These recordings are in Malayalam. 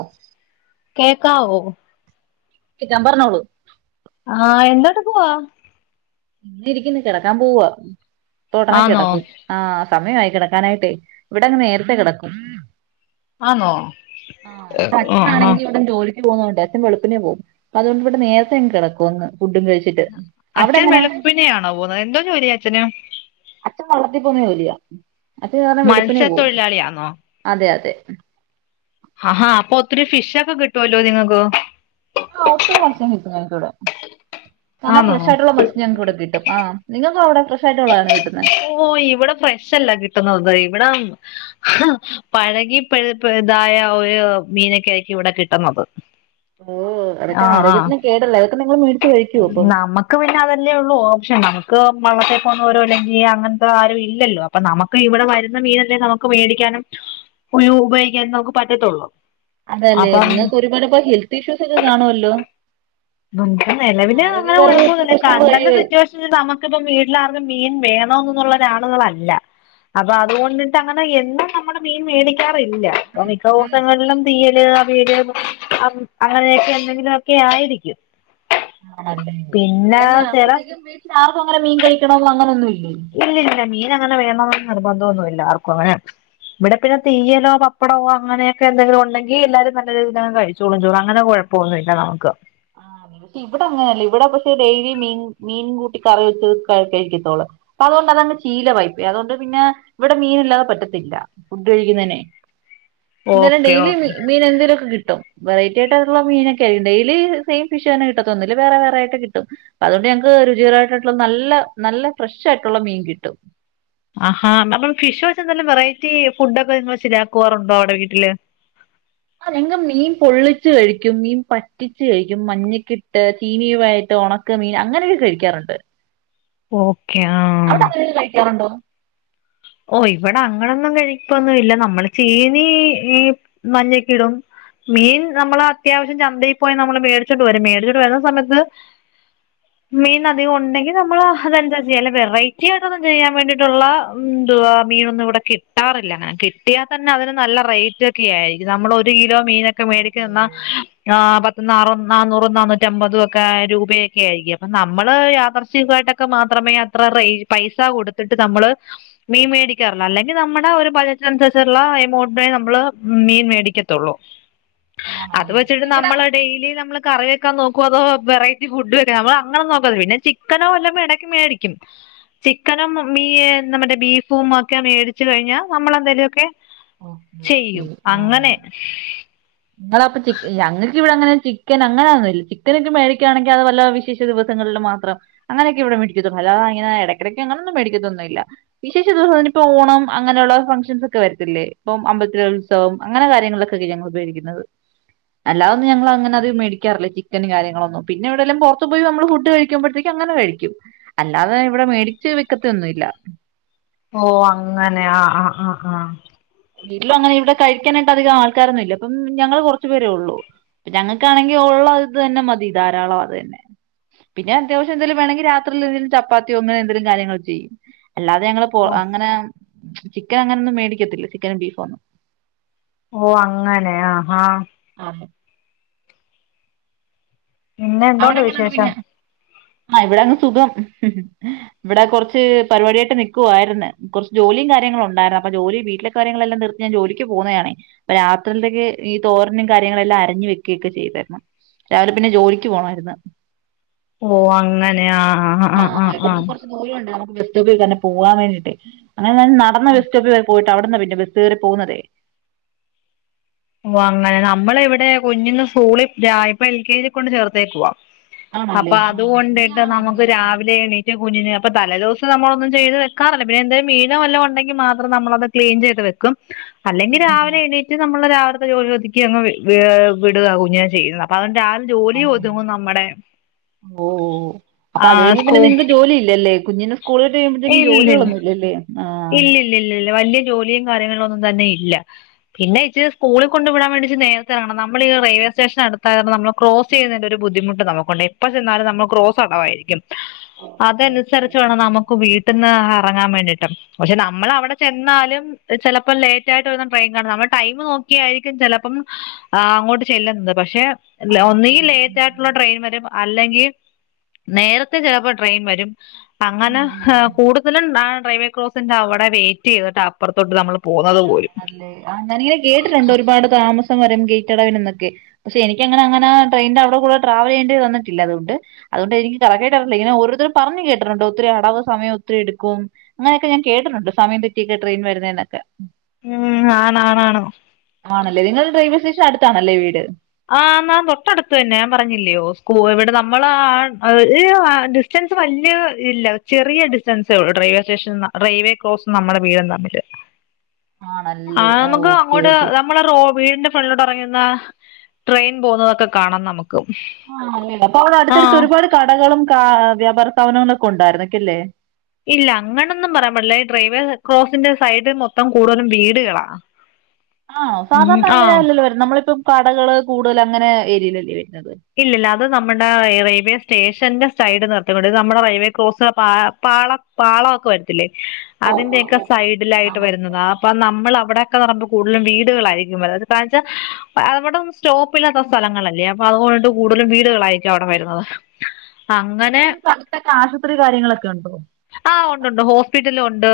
ഒ കെക്കാവോ കിട്ടാൻ പറഞ്ഞോളൂ ആഹ് എന്താട്ട് പോവാ ഇങ്ങിരിക്കുന്നു കിടക്കാൻ പോ വാ തുടനെ ആന്നോ കിടക്കും ആഹ് സമയം ആയി കിടക്കാനായിട്ടേ ഇവിടങ്ങ് നേരത്തെ കെടക്കും ആണോ ആ ഹാ പൊന്നൂണ്ട് അച്ഛൻ വെളുപ്പിനെ പോവും പ്പോ അതുകൊണ്ട് ഇവിടെ നേരത്തെ അങ്ങ് കിടക്കും അങ്ങ് ഫുഡും കഴിച്ചിട്ട് അവിടെങ്ങനാ പിന്നെയാണോ പോന്നത് എന്തോ ജോലിയാ അച്ഛന് അച്ഛൻ വളളത്തി പോന്ന ജോലിയാ അത് കാരണം വെളുപ്പിനെ പോവും മത്സ്യത്തൊഴിലാളിയാന്നോ അതെ അതെ ആഹാ ആഹാ അപ്പൊ ഒത്തിരി ഫിഷ് ഒക്കെ കിട്ടുവല്ലോ നിങ്ങക്ക് ആ ഒത്തിരി മത്സ്യം കിട്ടും ഞങ്ങക്കിവിടെ കാരണം ആന്നോ ഫ്രഷ് ആയിട്ടുള്ള മത്സ്യം ഞങ്ങൾ ഇവിടെ കിട്ടും ആ നിങ്ങക്ക് അവിടെ ഫ്ര ഓ ഇവിടെ ഫ്രഷല്ലാ കിട്ടുന്നത് ഇവിട പഴകി പഴുപ ഇതായ ഒരു മീനൊക്കെ ആയിരിക്കും ഇവിടെ കിട്ടുന്നത് ഓ അതൊക്കെ ആഹ് ആഹ് ആരോഗ്യത്തിന് കേടല്ലേ അതൊക്കെ നിങ്ങള് മേടിച്ച് കഴിക്കുവോ അപ്പം [unintelligible] പൊന്നോരോ അല്ലെങ്കിൽ അങ്ങനത്തെ ആരും ഇല്ലല്ലോ അപ്പൊ നമുക്ക് ഇവിടെ വരുന്ന മീനല്ലേ നമുക്ക് മേടിക്കാനും ഉ ഉപയോഗിക്കാനും നമുക്ക് പറ്റത്തോളു അതല്ലേ നിങ്ങൾക്ക് ഒരുപാട് ഇപ്പൊ ഹെൽത്ത് ഇഷ്യൂസ് ഒക്കെ കാണുവല്ലോ നമുക്ക് നിലവില് അങ്ങനെ ആരോഗ്യപരമായ ഒത്തിരി കൊഴപ്പൊന്നൂല്ല പ്രശ്നങ്ങൾ കണ്ടന്റെ കഴിയുവേ സിറ്റുവേഷനില് നമുക്കിപ്പം വീട്ടില് ആർക്കും മീൻ വേ ണന്നുള്ളൊരു ആളുകളല്ലാ അപ്പൊ അതുകൊണ്ടിട്ട് അങ്ങനെ എന്നും നമ്മള് മീൻ മേടിക്കാ റില്ലാ ഇപ്പൊ ഇല്ല ഇപ്പ മിക്ക ദിവസങ്ങളിലും തീ [inaudible] അങ്ങനെയൊക്കെ എന്തെങ്കിലൊക്കെ ആയിരിക്കും. ആണല്ലേ പിന്നെ അല്ലാ ചില അപ്പത്തേക്കും വീട്ടിൽ ആർക്കും അങ്ങനെ മീൻ കഴിക്കണോന്നോ അങ്ങനെ ഒന്നും ഇല് ഇല്ലില്ല മീൻ അങ്ങനെ വേ നിർബന്ധം ഒന്നുല്ല ആർക്കു അങ്ങനെ ഇവിടെ പിന്നെ തീയലോ പപ്പടോ അങ്ങനെയൊക്കെ എന്തെങ്കിലും ഉണ്ടെങ്കി എല്ലാരും നല്ല രീതിൽ കഴിചോളും ചോറ് അങ്ങനെ കൊഴപ്പം ഒന്നും ഇല്ല നമുക്ക് ആഹ് ഇവിടങ്ങനല്ല ഇവിടെ പക്ഷെ ഡെയിലി മീൻ മീൻ കൂട്ടി കറി വെച്ച് കഴി കഴിക്കെത്തോളൂ അതോണ്ട് അതങ്ങ് ശീലവായി പോയി അതോണ്ട് പിന്ന ഇവിട മീൻ ഇല്ലാതെ പറ്റത്തില്ല ഫുഡ് കഴിക്കുന്നതിനെ ന്താലും ഓക്കെ ഡെയിലി ഓക്കെ മീനെന്തേലുക്കെ കി വെറൈറ്റി ആയിട്ട് ഉള്ള മീനൊക്കെ ആയി [unintelligible] ഇടയില് സെയിം ഫിഷ് തന്നെ കിട്ടത്തൊന്നുല്ല വേറെ വേറെ ആയിട്ട് കിട്ടും അതോണ്ട് ഞങ്ങക്ക് രുചികരായിട്ട്ട്ടുള്ള നല്ല നല്ല ഫ്രഷ് ആയിട്ടുള്ള മീൻ കിട്ടും ആഹാ അപ്പം ഫിഷ് വെച്ച് എന്തേലും വെറൈറ്റി ഫുഡ ഒക്കെ നിങ്ങ ശരിയാക്കുവാറുണ്ടോ അവിടെ വീട്ടില് ആഹ് ഞങ്ങക്ക് മീൻ പൊള്ളിച്ചു കഴിക്കും മീൻ പറ്റിച്ചു കഴിക്കും മഞ്ഞക്കിട്ട് ചീനീവായ്ട്ട് ഒണക്ക മീൻ അങ്ങനെയൊക്കെ കഴിക്കാറ്ണ്ട് ഓക്കെ ആ അവിടെ അങ്ങന്യക്കെ കഴിക്കാറുണ്ടോ ഓഹ് ഇവടെ അങ്ങനൊന്നും കഴിക്കൊന്നും ഇല്ല നമ്മൾ ചീനി ഈ മഞ്ഞക്കിടും മീൻ നമ്മള് അത്യാവശ്യം ചന്തയിൽ പോയി നമ്മള് മേടിച്ചോണ്ട് വരും മേടിച്ചോണ്ട് വരുന്ന സമയത്ത് മീൻ അധികം ഒണ്ടെങ്കി നമ്മൾ അതെന്താ ചെയ്യ അല്ല വെറൈറ്റി ആയിട്ടൊന്നും ചെയ്യാൻ വേണ്ടിട്ടുള്ള ന്തുവാ മീനൊന്നും ഇവിടെ കിട്ടാറില്ല അങ്ങനെ കിട്ടിയാ തന്നെ അതിന് നല്ല റേറ്റ് ഒക്കെ ആയിരിക്കും നമ്മള് ഒരു കിലോ മീനൊക്കെ ഓഹോ മേടിക്കന്നു ന്ന ന്നാ പത് നാറ നന്നൂറ് നന്നൂറ്റമ്പതു ഒക്കെ രൂപയൊക്കെ ആയിരിക്കും അപ്പം നമ്മള് യഥാർചികം ആയിട്ടൊക്കെ മാത്രമേ അത്ര റേയ് പൈസ കൊടുത്തിട്ട് നമ്മള് മീൻ മേടിക്കാറ്ള് അല്ലെങ്കി നമ്മട ഒരു ബഡ്ജറ്റിനനുസരിച്ച്ള്ള എമോട്ടിനെ നമ്മള് മീൻ മേടിക്കത്തൊള്ളൂ അത് ആണല്ലേ വെച്ചിട്ട് ഇവിടെ നമ്മള് ഡെയിലി നമ്മള് കറി [unintelligible] നോക്കുവോ അതോ വെറൈറ്റി ഫുഡ് വര. നമ്മൾ അങ്ങനെ നോക്കോ അതോ വെറൈറ്റി ഫുഡ് [unintelligible] പിന്നെ ചിക്കനോ വല്ലോം വേണങ്കി മേടിക്കും. ചിക്കനും മീ നമ്മടെ ബീ ഫോം മാർക്കാ ഏതിച് കയിഞ്ഞ നമ്മളെന്ദേലൊക്കെ ഓക്കെ ചെയ്യും അങ്ങനെ [unintelligible] ഞങ്ങക്കിവിടങ്ങനെ ചിക്കൻ അങ്ങനൊന്നുല്ല ചിക്കനൊക്കെ മേടിക്കാണെങ്കിൽ അത്‌ വല്ലോ വിശേഷ ദിവസങ്ങളില് മാത്രം അങ്ങനൊക്കെ [unintelligible] അല്ലാതങ്ങനെ ഇടക്കിടക്കൊന്നും വേടിക്കതൊന്നില്ല വിശേഷ ദിസം നിപ്പോഓണം അങ്ങനൊള്ള ഫങ്ക്ഷൻസൊക്കെ വരത്തില്ലെ ഇപ്പൊ അമ്പലത്തിലെ ഉത്സവം അങ്ങനെ കാര്യങ്ങളിലെക്കെ സ്ഥിരം ഞങ്ങള് ഉപയോഗിക്കും. ണവ് അല്ലാതൊന്നും ഞങ്ങളങ്ങനെ അധികം മേടിക്കാറില്ല, ചിക്കനും കാര്യങ്ങളൊന്നും. പിന്നെ എവിടേലും പുറത്തു പോയി നമ്മൾ ഫുഡ് കഴിക്കുമ്പോഴത്തേക്കും അങ്ങനെ കഴിക്കും അല്ലാതെ ഇവിടെ മേടിച്ച് വെക്കത്തൊന്നുംല്ല. ഓ! അങ്ങനെ, ആ! ആ! ആ ആ വീട്ടിലു അങ്ങനെ ഇവിടെ കഴിക്കാനായിട്ടധികം ആൾക്കാരൊന്നും ഇല്ല ഇപ്പം ഞങ്ങള് കുറച്ചുപേരേ ഒള്ളൂ. ഞങ്ങൾക്കാണെങ്കിൽ ഉള്ള അത് തന്നെ മതി ധാരാളം അത് തന്നെ പിന്നെ അത്യാവശ്യം എന്തേലും വേണെങ്കി രാത്രീൽ എന്തെങ്കിലും ചപ്പാത്തിയോ ന്ദ്ര് അങ്ങനെ എന്തേലും കാര്യങ്ങള് ചെയ്യും. അല്ലാതെ ഞങ്ങള് ഓ ചിക്കൻ അങ്ങനൊന്നും മേടിക്കത്തില്ല. ബിഫോം ഓ! അങ്ങനെ ആഹാ! അതെ പിന്നെ, അവിടെ എന്തോന്നു എങ്ങനെയുണ്ട് വിശേഷം? പിന്നെ ആ ഇവിടങ്ങ് സുഖം. ഇവിടെ കൊറച്ച് പരിപാടിയായിട്ട് നിക്കുവായ്ര്ന്ന്. കൊർച്ച് ജോലിയും കാര്യങ്ങളും ണ്ടായ്ര്ന്ന്. അപ്പൊ ജോലി, വീട്ടിലെ കാര്യങ്ങളെല്ലാം തീർത്തു ഞാൻ ജോലിക്ക് പോന്നതാണേ. അപ്പൊ രാത്രിയൽത്തേക്ക് ഈ തോരനും കാര്യങ്ങളെല്ലാം അരഞ്ഞു വെക്കുയൊക്കെ ചെയ്താരുന്നു. രാവിലെ പിന്നെ ജോലി ച് പോണായ്ര്ന്ന് ഓ! അങ്ങനെ ആ! ആ ഇവിടന്നു കൊറച്ചു ദൂരമുണ്ടോ? ബസ്‌റ്റോപ്പിൽ തന്നെ പോവാൻ വേണ്ടീട്ട് അങ്ങനെ ഞാൻ നടന്ന് ബസ് സ്റ്റോപ്പിൽ വരെ പോയി അവിടന്നാ പിന്നെ ബസ് കയറി പോകുന്നതേ ഓ അങ്ങനെ. നമ്മളെ ഇവ്ടെ കുഞ്ഞിനെ സ്കൂളിൽ [unintelligible] എൽക്കേജിയിൽ കൊണ്ടു ചേർത്തേക്കുവാ. അപ്പൊ ആണല്ലേ ആ അതുകൊണ്ടിട്ട് നമ്മുക്ക് കുഞ്ഞാളാണല്ലേ അപ്പം രാവിലെ എണീറ്റ് കുഞ്ഞിനെ അപ്പൊ തലേ ദിവസം നമ്മളൊന്നും ചെയ്ത് വെയ്ക്കാറില്ല. പിന്നെ എന്തേലും മീനോ വല്ലതും ഒണ്ടെങ്കി മാത്രം നമ്മളത് ക്ലീൻ ചെയ്ത് വെക്കും. അല്ലെങ്കി ഉം, ഉം. രാവിലെ എണീറ്റ് [unintelligible] ത്തെ ജോലി ഒതുക്കി അങ്ങ് വി വേ വിടുകാ കുഞ്ഞിനെ ചെയ്യുന്നത്. അപ്പൊ ങ്ങനെ രാവ്‌ ജോലി ആ, അല്ലേ. ഒതുങ്ങും നമ്മടെ ഓ അപ്പൊ ആ അത് കഴിയുമ്പോ സ്കൂ പിന്നെ നിങ്ങൾക്ക് ജോലി ഇല്ലല്ലേ കുഞ്ഞിന് [unintelligible] [unintelligible] കൂൾ വിട്ട് കയ്യുമ്പത്തേക്കും ജോലികളൊന്നു ഇല്ലല്ലേ? ആ ഇല്ലില്ലില്ലില്ലില്ല. വലിയ ജോലിയും കാര്യങ്ങളൊന്നും തന്നെയില്ല. പിന്നെ ഇച്ചിരി സ്കൂളിൽ കൊണ്ടു വിടാൻ വേണ്ടി ഇച്ചിരി നേരത്തെ എറങ്ങണം. നമ്മളീ റെയിൽവേ സ്റ്റേഷൻ അടുത്തായതുകൊണ്ട് നമ്മൾ ക്രോസ് ചെയ്യുന്നതിന്റെ ഒരു ബുദ്ധിമുട്ട് നമുക്കുണ്ട്. എപ്പ ചെന്നാലും നമ്മള് ക്രോസ് അടവായിരിക്കും. ഓക്കെ അതനുസരിച്ച് വേണം ഓക്കെ നമുക്ക് വീട്ടിൽ ന്നാ എറങ്ങാൻ വേണ്ടിയിട്ട് പക്ഷെ നമ്മൾ അവിടെ ചെന്നാലും ചെലപ്പം ലേറ്റ് ആയിട്ട് വരുന്ന ട്രെയിൻ കാണും. നമ്മൾ ടൈം നോക്കിയായിരിക്കും ചെലപ്പം, അങ്ങോട്ട് ചെല്ലുന്നത്. പക്ഷെ ല്ല. ആണല്ലേ ഒന്നുകി ഉം ലേറ്റ് ആയിട്ടുള്ള ഉം ട്രെയിൻ വര് അല്ലെങ്കീ നേരത്തെ ചെലപ്പോ ട്രെയിൻ വരും. അങ്ങനെ ഉം ഉം കൂടുതലും ന റെവെകോ സിന്റെ അവിടെ വെയിറ്റ് ചെയ്തിട്ട അപ്പറത്തോട്ട് നമ്മള് ആല്ലെ ആ ഞാനിങ്ങനെ കേട്ടിട്ടുണ്ട് ഒരുപാട് താമസ സം വരും ഗേറ്റ് അടവിനന്നൊക്കെ പക്ഷെ എനിക്ക അങ്ങന അങ്ങനെ ട്രെയിന്റെ അവിടെ കൂടെ ട്രാവൽ ചെയ്യേണ്ടിന്നിട്ടില്ല അതുകൊണ്ട്തുകൊണ്ട് എനിക്ക് കറക്റ്റായില്ല ഇങ്ങന ഓരോരുത്തര പറഞ്ഞഞ് കേട്ടിണ്ട് ഒത്തിരി അടവ് സമയ ഒത്തിരി എടുക്കും അങ്ങനെയൊക്കെഞാൻ കേട്ടിട്ടുണ്ട് സമയം തെറ്റിയൊക്കെ ട്രെയിൻ വരുന്നെ ന്നൊക്കെ ഉം ആണ ആണാണോ ആണല്ലേ നിങ്ങളുടെ [unintelligible] അടുത്താണല്ലേ വീട് ആ് നാൻ തൊട്ടടുത്തു തന്നെ ഞാൻ പറഞ്ഞില്ലോ സ്കൂ ഇവിടെ നമ്മള ഡിസ്റ്റൻസ് വല്ിയ ഇല്ല ചെറിയ ഡിസ്റ്റൻസേ ഉള്ളൂ റെയിൽവേ സ്റ്റേഷൻ റെയിൽവേ ക്രോസ് നമ്മുടെ വീടും തമ്മില് ആ ആണല്ലേ നമുക്ക് ഓക്കെ അങ്ങോട്ട് ഓക്കെ നമ്മള റോ വീടിന്റെ വെള്ളോട്ട് ഇറങ്ങിനിന്ന ട്രെയിൻ പോന്നൊക്കെ കാണാം നമുക്ക് ആ അപ്പൊ അടെ ആ അടുത്തടുത്ത് ഒരുപാട് കടകളും വ്യാപാര സ്ഥപനങ്ങളൊക്കെ ഉണ്ടായിരുന്നക്ക അല്ലേ ഇല്ല അങ്ങനൊന്നും പറയാൻ പാടില്ല ഈ ഡ്രൈവേ ക്രോസിന്റെ സൈഡ് മൊത്തം കൂടുതലും വീടുകളാ ആ ഉം സാധാരണ ആ അങ്ങനെയ അല്ലല്ലോ വരും നമ്മളിപ്പം കടകള് കൂടുതൽ അങ്ങനെ ഏരിയയിലല്ലേവരൂ ഇല്ലല്ല അത് നമ്മുടെ റെയിൽവേ സ്റ്റേഷ ഷന്റെ സൈഡ് നിർത്തിണ്ട് നമ്മുടെ റൈവേ ക്രോസ് പാള പാളഒക്കെ വരത്തില്ലേ ഓ ഓ അതിന്റെയൊക്കെ ഓക്കെ ഓക്കെ ആ സൈഡിലായിട്ട് മനസ്സിലായി വരുന്നതാ അപ്പൊ മനസ്സിലായി നമ്മളവടെ [unintelligible] കൂടുലും വീടുകളായിരിക്കും [unintelligible] അവിട്ന്നും സ്റ്റോപ്പ് ഇല്ലാത്ത സ്ഥലങ്ങളല്ലേ അപ്പൊ അതുകൊണ്ട് കൂടുതലും വീടുകളായിരിക്കും അവിടെ വരുന്നത് അപ്പൊ അങ്ങനെ നിങ്ങക്ക് അടുത്തൊക്കെ ആശുപത്രി കാര്യങ്ങളൊക്കെ ഉണ്ടോ ആ ഉണ്ട്ണ്ട് ഹോസ്പിറ്റല ഉണ്ട്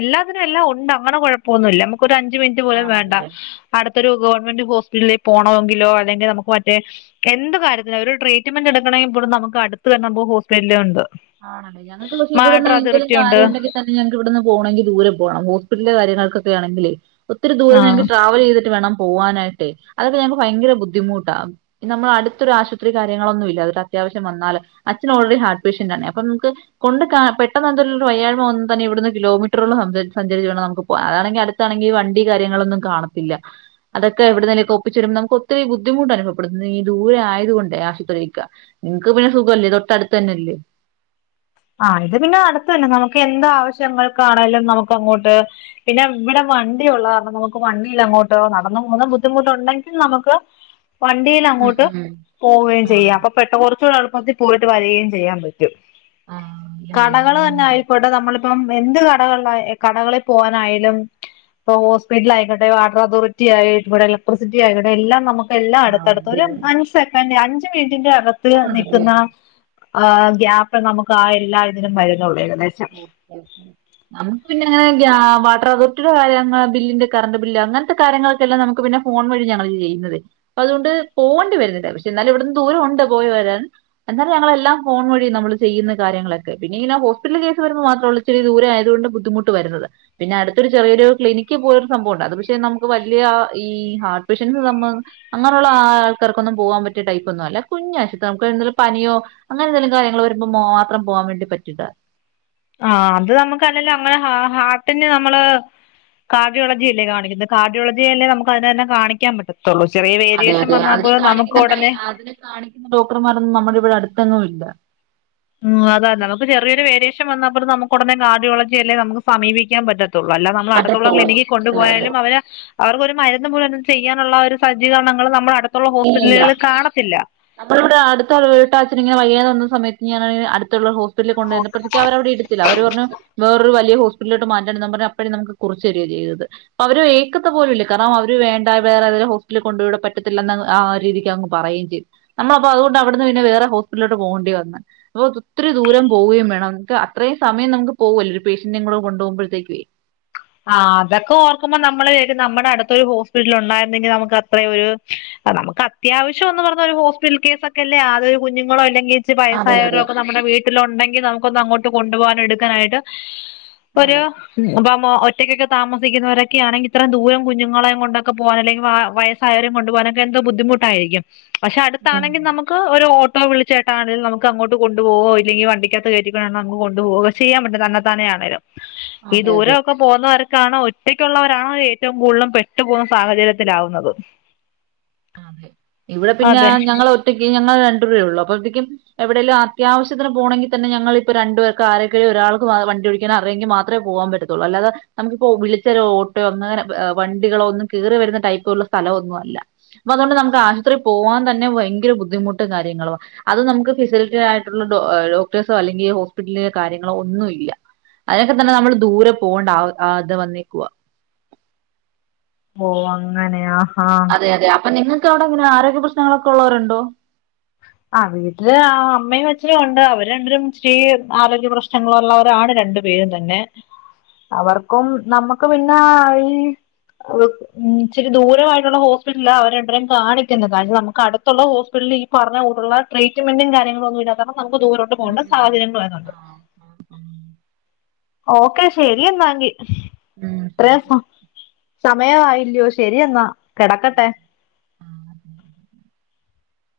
എല്ലാത്തിനും എല്ലാം ഉണ്ട് അങ്ങനെ കൊഴപ്പൊന്നുമില്ല നമ്ക്ക് ഒരു അഞ്ച് മിനിറ്റ് പോലും വേണ്ട ആണല്ലേ അടുത് ത്ത് ഒരു ഗവൺമെന്റ് ഹോസ്പിറ്റലിൽ പോണോങ്കിലോ അല്ലെങ്കിൽ നമുക്ക് മറ്റേ എന്ത് കാര്യത്തിന ഒരു ട്രീറ്റ്മെന്റ് എടുക്കാണെ എബുടുന്ന് നമുക്കടുത്തന്നെ ഹോസ്പിറ്റലിണ്ട് ആണല്ലേ ഞങ്ങൾക്ക്ക്ഷെ ഇവിടുന്ന് എന്തെങ്കിലും ഉണ്ട് കര്യം ഉണ്ടെങ്കി തന്നെ ഞക്ക് ഇവിടുന്ന് പോണങ്കി ദൂര പോണം ഹോസ്പിറ്റല് കാര്യൾക്കക്ക് [unintelligible] ആണെങ്കിലേ ഒത്തിരി ദൂരെ ആ ഞങ്ങക്ക് ട്രാവൽ ചെയ്തിട്ട് വേണം പോവാനായിട്ടെ അതൊക്കെ ഞൾക്ക് ഭയങ്കര ബുദ്ധിമുട്ടാ നമ്മള അടുത്തൊരു ആശുപത്രി കാര്യങ്ങളൊന്നുല്ല അത്യാവശ്യം വന്നാല് അച്ഛൻ ഓറെഡി ഹാർട്ട് പേഷ്യന്റണെ അപ്പൊ നമുക്ക് കൊണ്ട്ക പെട്ടെന്ന് ന്തേലുംഒരു വയ്യാരിമവന്നതന്നെവിടുന്ന് കിലോമീറ്ററോലം സഞ്ചാരിച്ച് വേണം നമുക്ക് പോക അതണെങ്കിൽ അടുത്താണെങ്കിൽഈ വണ്ടി കാര്യങ്ങളൊന്നും കാണത്തില്ല അതൊക്കെ എവിടുന്നന്നേക്ക് ഒപ്പിച്ച വരുമ്പോ നമുക്ക് ഒത്തിരി ബുദ്ധിമുട്ട് അനുഭവപ്പെടുന്നു ഈ ദൂര ആയത കൊൊണ്ട് ആശുപത്രിയിരിക്കക്ക നിങ്ങക്ക് പിന്നെ സുഖംല്ലേ തൊട്ടടുത്ത് തന്നെല്ലേ ആ ഇത് പിന്നെ അടുത്തന്നെ നമുക്ക് എന്ത് ആവശ്യങ്ങൾക്കാണേങ്കലും നമുക്ക് അങ്ങോട്ട് പിന്നെ ഇവിടെ വണ്ടി ഉള്ള കണം നമുക്ക് വണ്ടിൽ അങ്ങോട്ടോ നടന്ന പോകുന്ന ബുദ്ധിമുട്ടുണ്ടെങ്കിൽ നമുക്ക് വണ്ടിയിൽ ഉം അങ്ങോട്ട് ഉം പോവുകയും ആഹ് ചെയ്യാം അപ്പൊ പെട്ട കുറച്ചുകൂടെ പത്തി പോയിട്ട് വരകയും ചെയ്യാൻ പറ്റും ആഹ് ല്ലേ കടകൾ ഉം തന്നെ ആയിക്കോട്ടെ നമ്മളിപ്പം എന്ത് കടകളില കടകളിൽ പോവാനായാലും ഇപ്പ ഹോസ്പിറ്റൽ ആയിക്കോട്ടെ വാട്ടർ അതോറിറ്റി ആയി ഇ ഇലക്ട്രിസിറ്റി ആയിക്കോട്ടെ എല്ലാം നമുക്ക് എല്ലാം ആഹ് അടുത്തടുത്ത ഒരു അതെ അഞ്ച് സെക്കൻഡ് അ, ശബ്ദം ഒന്നും കേൾക്കുന്നില്ല ഇതിന്റെ അകത്ത് ആണല്ലേ നിൽക്കുന്ന ആ ഗ്യാപ്പ് നമുക്ക് കാ എല്ലാ ഇതിനും മരുന്നൊണ്ട് നമുക്ക് പിന്നെങ്ങനെ വാട്ടർ അതോറിറ്റിയുടെ കാര്യങ്ങൾ ബില്ലിന്റെ കറണ്ട് ബില്ല് അങ്ങനത്തെ കാരൃങ്ങളൊക്കെല്ലാം നമുക്ക് പിന്നെ ഫോൺ വഴി ഞങ്ങള് ചെയ്യുന്നതേ. അപ്പ അതുകൊണ്ട് പോണ്ടി വരുന്നില്ല പക്ഷെ എന്നാലും ഇവിടന്ന് ദൂര ഉണ്ട് പോയി വരാൻ എന്നാലും ഞങ്ങളെല്ലാം ഫോൺ വഴി നമ്മള് ചെയ്യുന്ന കാര്യങ്ങളൊക്കെ പിന്നെ ഇങ്ങന റ്റൽ കേസ് വരുമ്പോ മാത്ര ഉള്ളൂ ഇച്ചരി ദൂരെ ആതുകൊണ്ട് ബുദ്ധിമുട്ട് വരുന്നത്. പിന്നെ അടുത്തൊരു ചെറിയൊരു ക്ലിനിക്ക് പോലൊരു സംഭവുണ്ട്. അത് പക്ഷെ നമുക്ക് വല്യ ഈ ഹാർട്ട് പേഷ്യൻസ് നമ്മ അങ്ങനുള്ള ആൾക്കാർക്കൊന്നും പോവാൻ പറ്റിയ ടൈപ്പൊന്നും അല്ല. കുഞ്ഞ് ആശുപത്രിയാ നമുക്ക് എന്തെങ്കിലും പനിയോ അങ്ങനെ എന്തെലും കാര്യങ്ങൾ വരുമ്പോ മാത്രം പോവാൻ വേണ്ടി പറ്റിയിട്ട ആ അത് നമുക്ക് അല്ലെല്ല് അങ്ങനെ ഹാർട്ടിന് നമ്മള് കാർഡിയോളജി അല്ലേ കാണിക്കുന്നത്. കാർഡിയോളജിയല്ലേ നമുക്ക് അതിനു തന്നെ കാണിക്കാൻ പറ്റ അതെ അതെ അതിനെ കാണിക്കുന്ന ടൈ ഉടനെ അതിനെ കാണിക്കുന്ന ഡോക്ടർമാരൊന്നും നമ്മുടെ ഇവിടെ അടുത്തൊന്നും ഇല്ല ഷൻ വന്നപ്പോലും നമുക്ക് ഉടനെ കാർഡോളജി അല്ലേ നമുക്ക് സമീപിക്കാൻ പറ്റത്തൊ തുള്ളൂ. അല്ല നമ്മള് അടുത്തുള്ള ക്ലിനിക്കിൽ കൊണ്ടുപോയാലും അവരെ അവർക്കൊരു മരുന്ന് പോലും ചെയ്യാനുള്ള ഒരു സജ്ജീകരണങ്ങൾ നമ്മള് ഇല്ല നമ്മള് ഇവിടെ അടുത്തുള്ള വീട്ടാച്ഛന് ഇങ്ങനെ വയ്യാതെ വന്നു ആ സമയത്ത് ഞാൻ അ അടുത്തുള്ള ഹോസ്പിറ്റലിൽ കൊണ്ട് ചെന്നപ്പോ അവര് അവിടെ എടുത്തില്ല അവര് പറഞ്ഞു വേറൊരു വലിയ ഹോസ് സ്പിറ്റലിലോട്ട് മാറ്റാൻന്ന് പറഞ്ഞ് അപ്പഴേ നമുക്ക് കുറിച്ച് തരുവ ചെയ്തത്. അപ്പോ അവര് ഏക്കത്ത് പോലും ഇല്ല. കാരണം അവര് വേണ്ട വേറെ ഏതേലും ഹോസ്പിറ്റലിൽ കൊണ്ട് പോ. ഇവിടെ പറ്റത്തില്ലന്ന് ആ രീതിക്ക് അങ്ങ് പറയുകയും ചെയ്ത്. നമ്മള് അപ്പൊ അതൊണ്ട് അവിടുന്ന് പിന്നെ വേറെ ഹോസ്പിറ്റലോട്ട് പോകേണ്ടി വന്നേ അപ്പോ ഒത്തിരി ദൂരം പോവുകയും വേണം. നമുക്ക് അത്രയും സമയം നമുക്ക് പോവല്ലേ. ഒരു പേഷ്യന്റിനെയും കൂടെ കൊണ്ടു പോകുമ്പോഴത്തേക്കുവേ. ആ അതക്കെ ഓർക്കുമ്പം നമ്മള് ക്കും നമ്മടെ അടുത്തൊരു ഹോസ്പിറ്റൽ ഉണ്ടായിരുന്നെങ്കി നമുക്ക് അത്രെ ഒരു നമുക്ക് അത്യാവശ്യം ഒന്ന് പറഞ്ഞ ഒരു ഹോസ്പിറ്റൽ കേസക്കെ അല്ലേ അതൊരു കുഞ്ഞുങ്ങളോ അല്ലെങ്കിൽ വയസ്സായവരൊക്കെ നമ്മടെ വീട്ടിലുണ്ടെങ്കിൽ നമുക്കൊന്ന് കൊണ് കൊണ്ടു പോകാനും എടുക്കാനായിട്ട് ഒരു വം [unintelligible] ഒറ്റയ്ക്കൊക്കെ താമസിക്കുന്നവരൊക്കെയാണെങ്കിൽ ഇത്രയും ദൂരം കുഞ്ഞങ്ങളെങ്കൊണ്ടൊക്കെ പോവാൻ അല്ലെങ്കിൽ വ വയസ്സായവരെ കൊണ്ട് പോവാനൊക്കെ എന്തൊ ബുദ്ധിമുട്ടായിരിക്കും പക്ഷെ അടുത്താണെങ്കിൽ നമുക്ക് ഒരു ട്ടോ വിളിച്ച് ചേട്ടാ അത് നമുക്കങ്ങോട്ട് കൊണ്ടു പോകുവോ ഇല്ലെങ്കിൽ വണ്ടിക്കകത്ത് കേറ്റി നമുക്ക് കൊണ്ടുപോകോ ചെയാൻ പറ്റും തന്നെത്താനെ ആണെലും ഈ ദൂരൊക്കെ വർക്കാണോ ഒറ്റക്കുള്ളവരാണോ ഏറ്റവും കൂടുതലും പെട്ടു പോകുന്ന സാഹചര്യത്തിലാവുന്നത് ഇവിടെ പിന്നെ ആ അതെ ഞങ്ങള് ഒറ്റയ്ക്ക് ഞങ്ങള് രണ്ടുപേരുള്ളു അപ്പത്തേക്കും എവിടെലും അത്യാവശ്യത്തിന് പോണെങ്കിൽ തന്നെ ഞങ്ങളിപ്പോ രണ്ടുപേർക്ക് ആരെക്കേ ഒരാൾക്ക് വണ്ടി ഓടിക്കാൻ അറിയങ്കിൽ മാത്രമേ പോവാൻ പറ്റത്തോള്ളൂ അല്ലാതെ നമുക്കിപ്പോൾ വിളിച്ചാൽ ഓട്ടയോ അങ്ങനെ വണ്ടികളോ ഒന്നും കേറി വരുന്ന ടൈപ്പ് ഉള്ള സ്ഥലം ഒന്നും അല്ല പ്പ അതുകൊണ്ട് നമുക്ക് ആശുത്രി പോവാൻ തന്നെ ഭയങ്കര ബുദ്ധിമുട്ടും കാര്യങ്ങളുവ. അത് നമുക്ക് ഫെസിലിറ്റി ആയിട്ടുള്ള ഡോ ഡോക്ടേഴ്സോ അല്ലെങ്കിൽ ഹോസ്പിറ്റലിലോ കാര്യങ്ങളോ ഒന്നും ഇല്ല. അതിനൊക്കെ തന്നെ നമ്മൾ ദൂരെ പോവണ്ട ആ അത് വന്നേക്കുവാ ഓ അങ്ങനെയാ ആ അതെ അതെ അപ്പൊ നിങ്ങ് അവിടെ അങ്ങനെ ആരോഗ്യ പ്രശ്നങ്ങളൊക്കെ ഒള്ളോരുണ്ടോ ആ വീട്ടില് ആ അമ്മയും അച്ഛനും ഉണ്ട്. അവരണ്ടുരും ഇച്ചിരി ആരോഗ്യ പ്രശ്നങ്ങളുള്ളവരാണ് രണ്ടു പേരും തന്നെ. അവർക്കും നമ്മക്ക് പിന്നെ ഈ ഇച്ചിരി ദൂരമായിട്ടുള്ള ഹോസ്പിറ്റല അവരെണ്ടരും കാണിക്കുന്നത് കാരണം നമുക്ക് അടുത്തുള്ള ഹോസ്പിറ്റലി പറഞ്ഞ കൂടുള്ള ട്രീറ്റ്മെന്റും കാര്യങ്ങളൊന്നും ഇല്ലാത്ത കാരണം നമുക്ക് ദൂരോട്ട് ഉം പോകേണ്ട ഉം സാഹചര്യങ്ങൾ ഉ വരുന്നുണ്ട് ആഹ് ഉ ഉ ഓക്കെ ശരിയെന്നാങ്കി ഉം പിന്നെ സമയം ആയില്ലയോ ശരിയെന്നാ [unintelligible]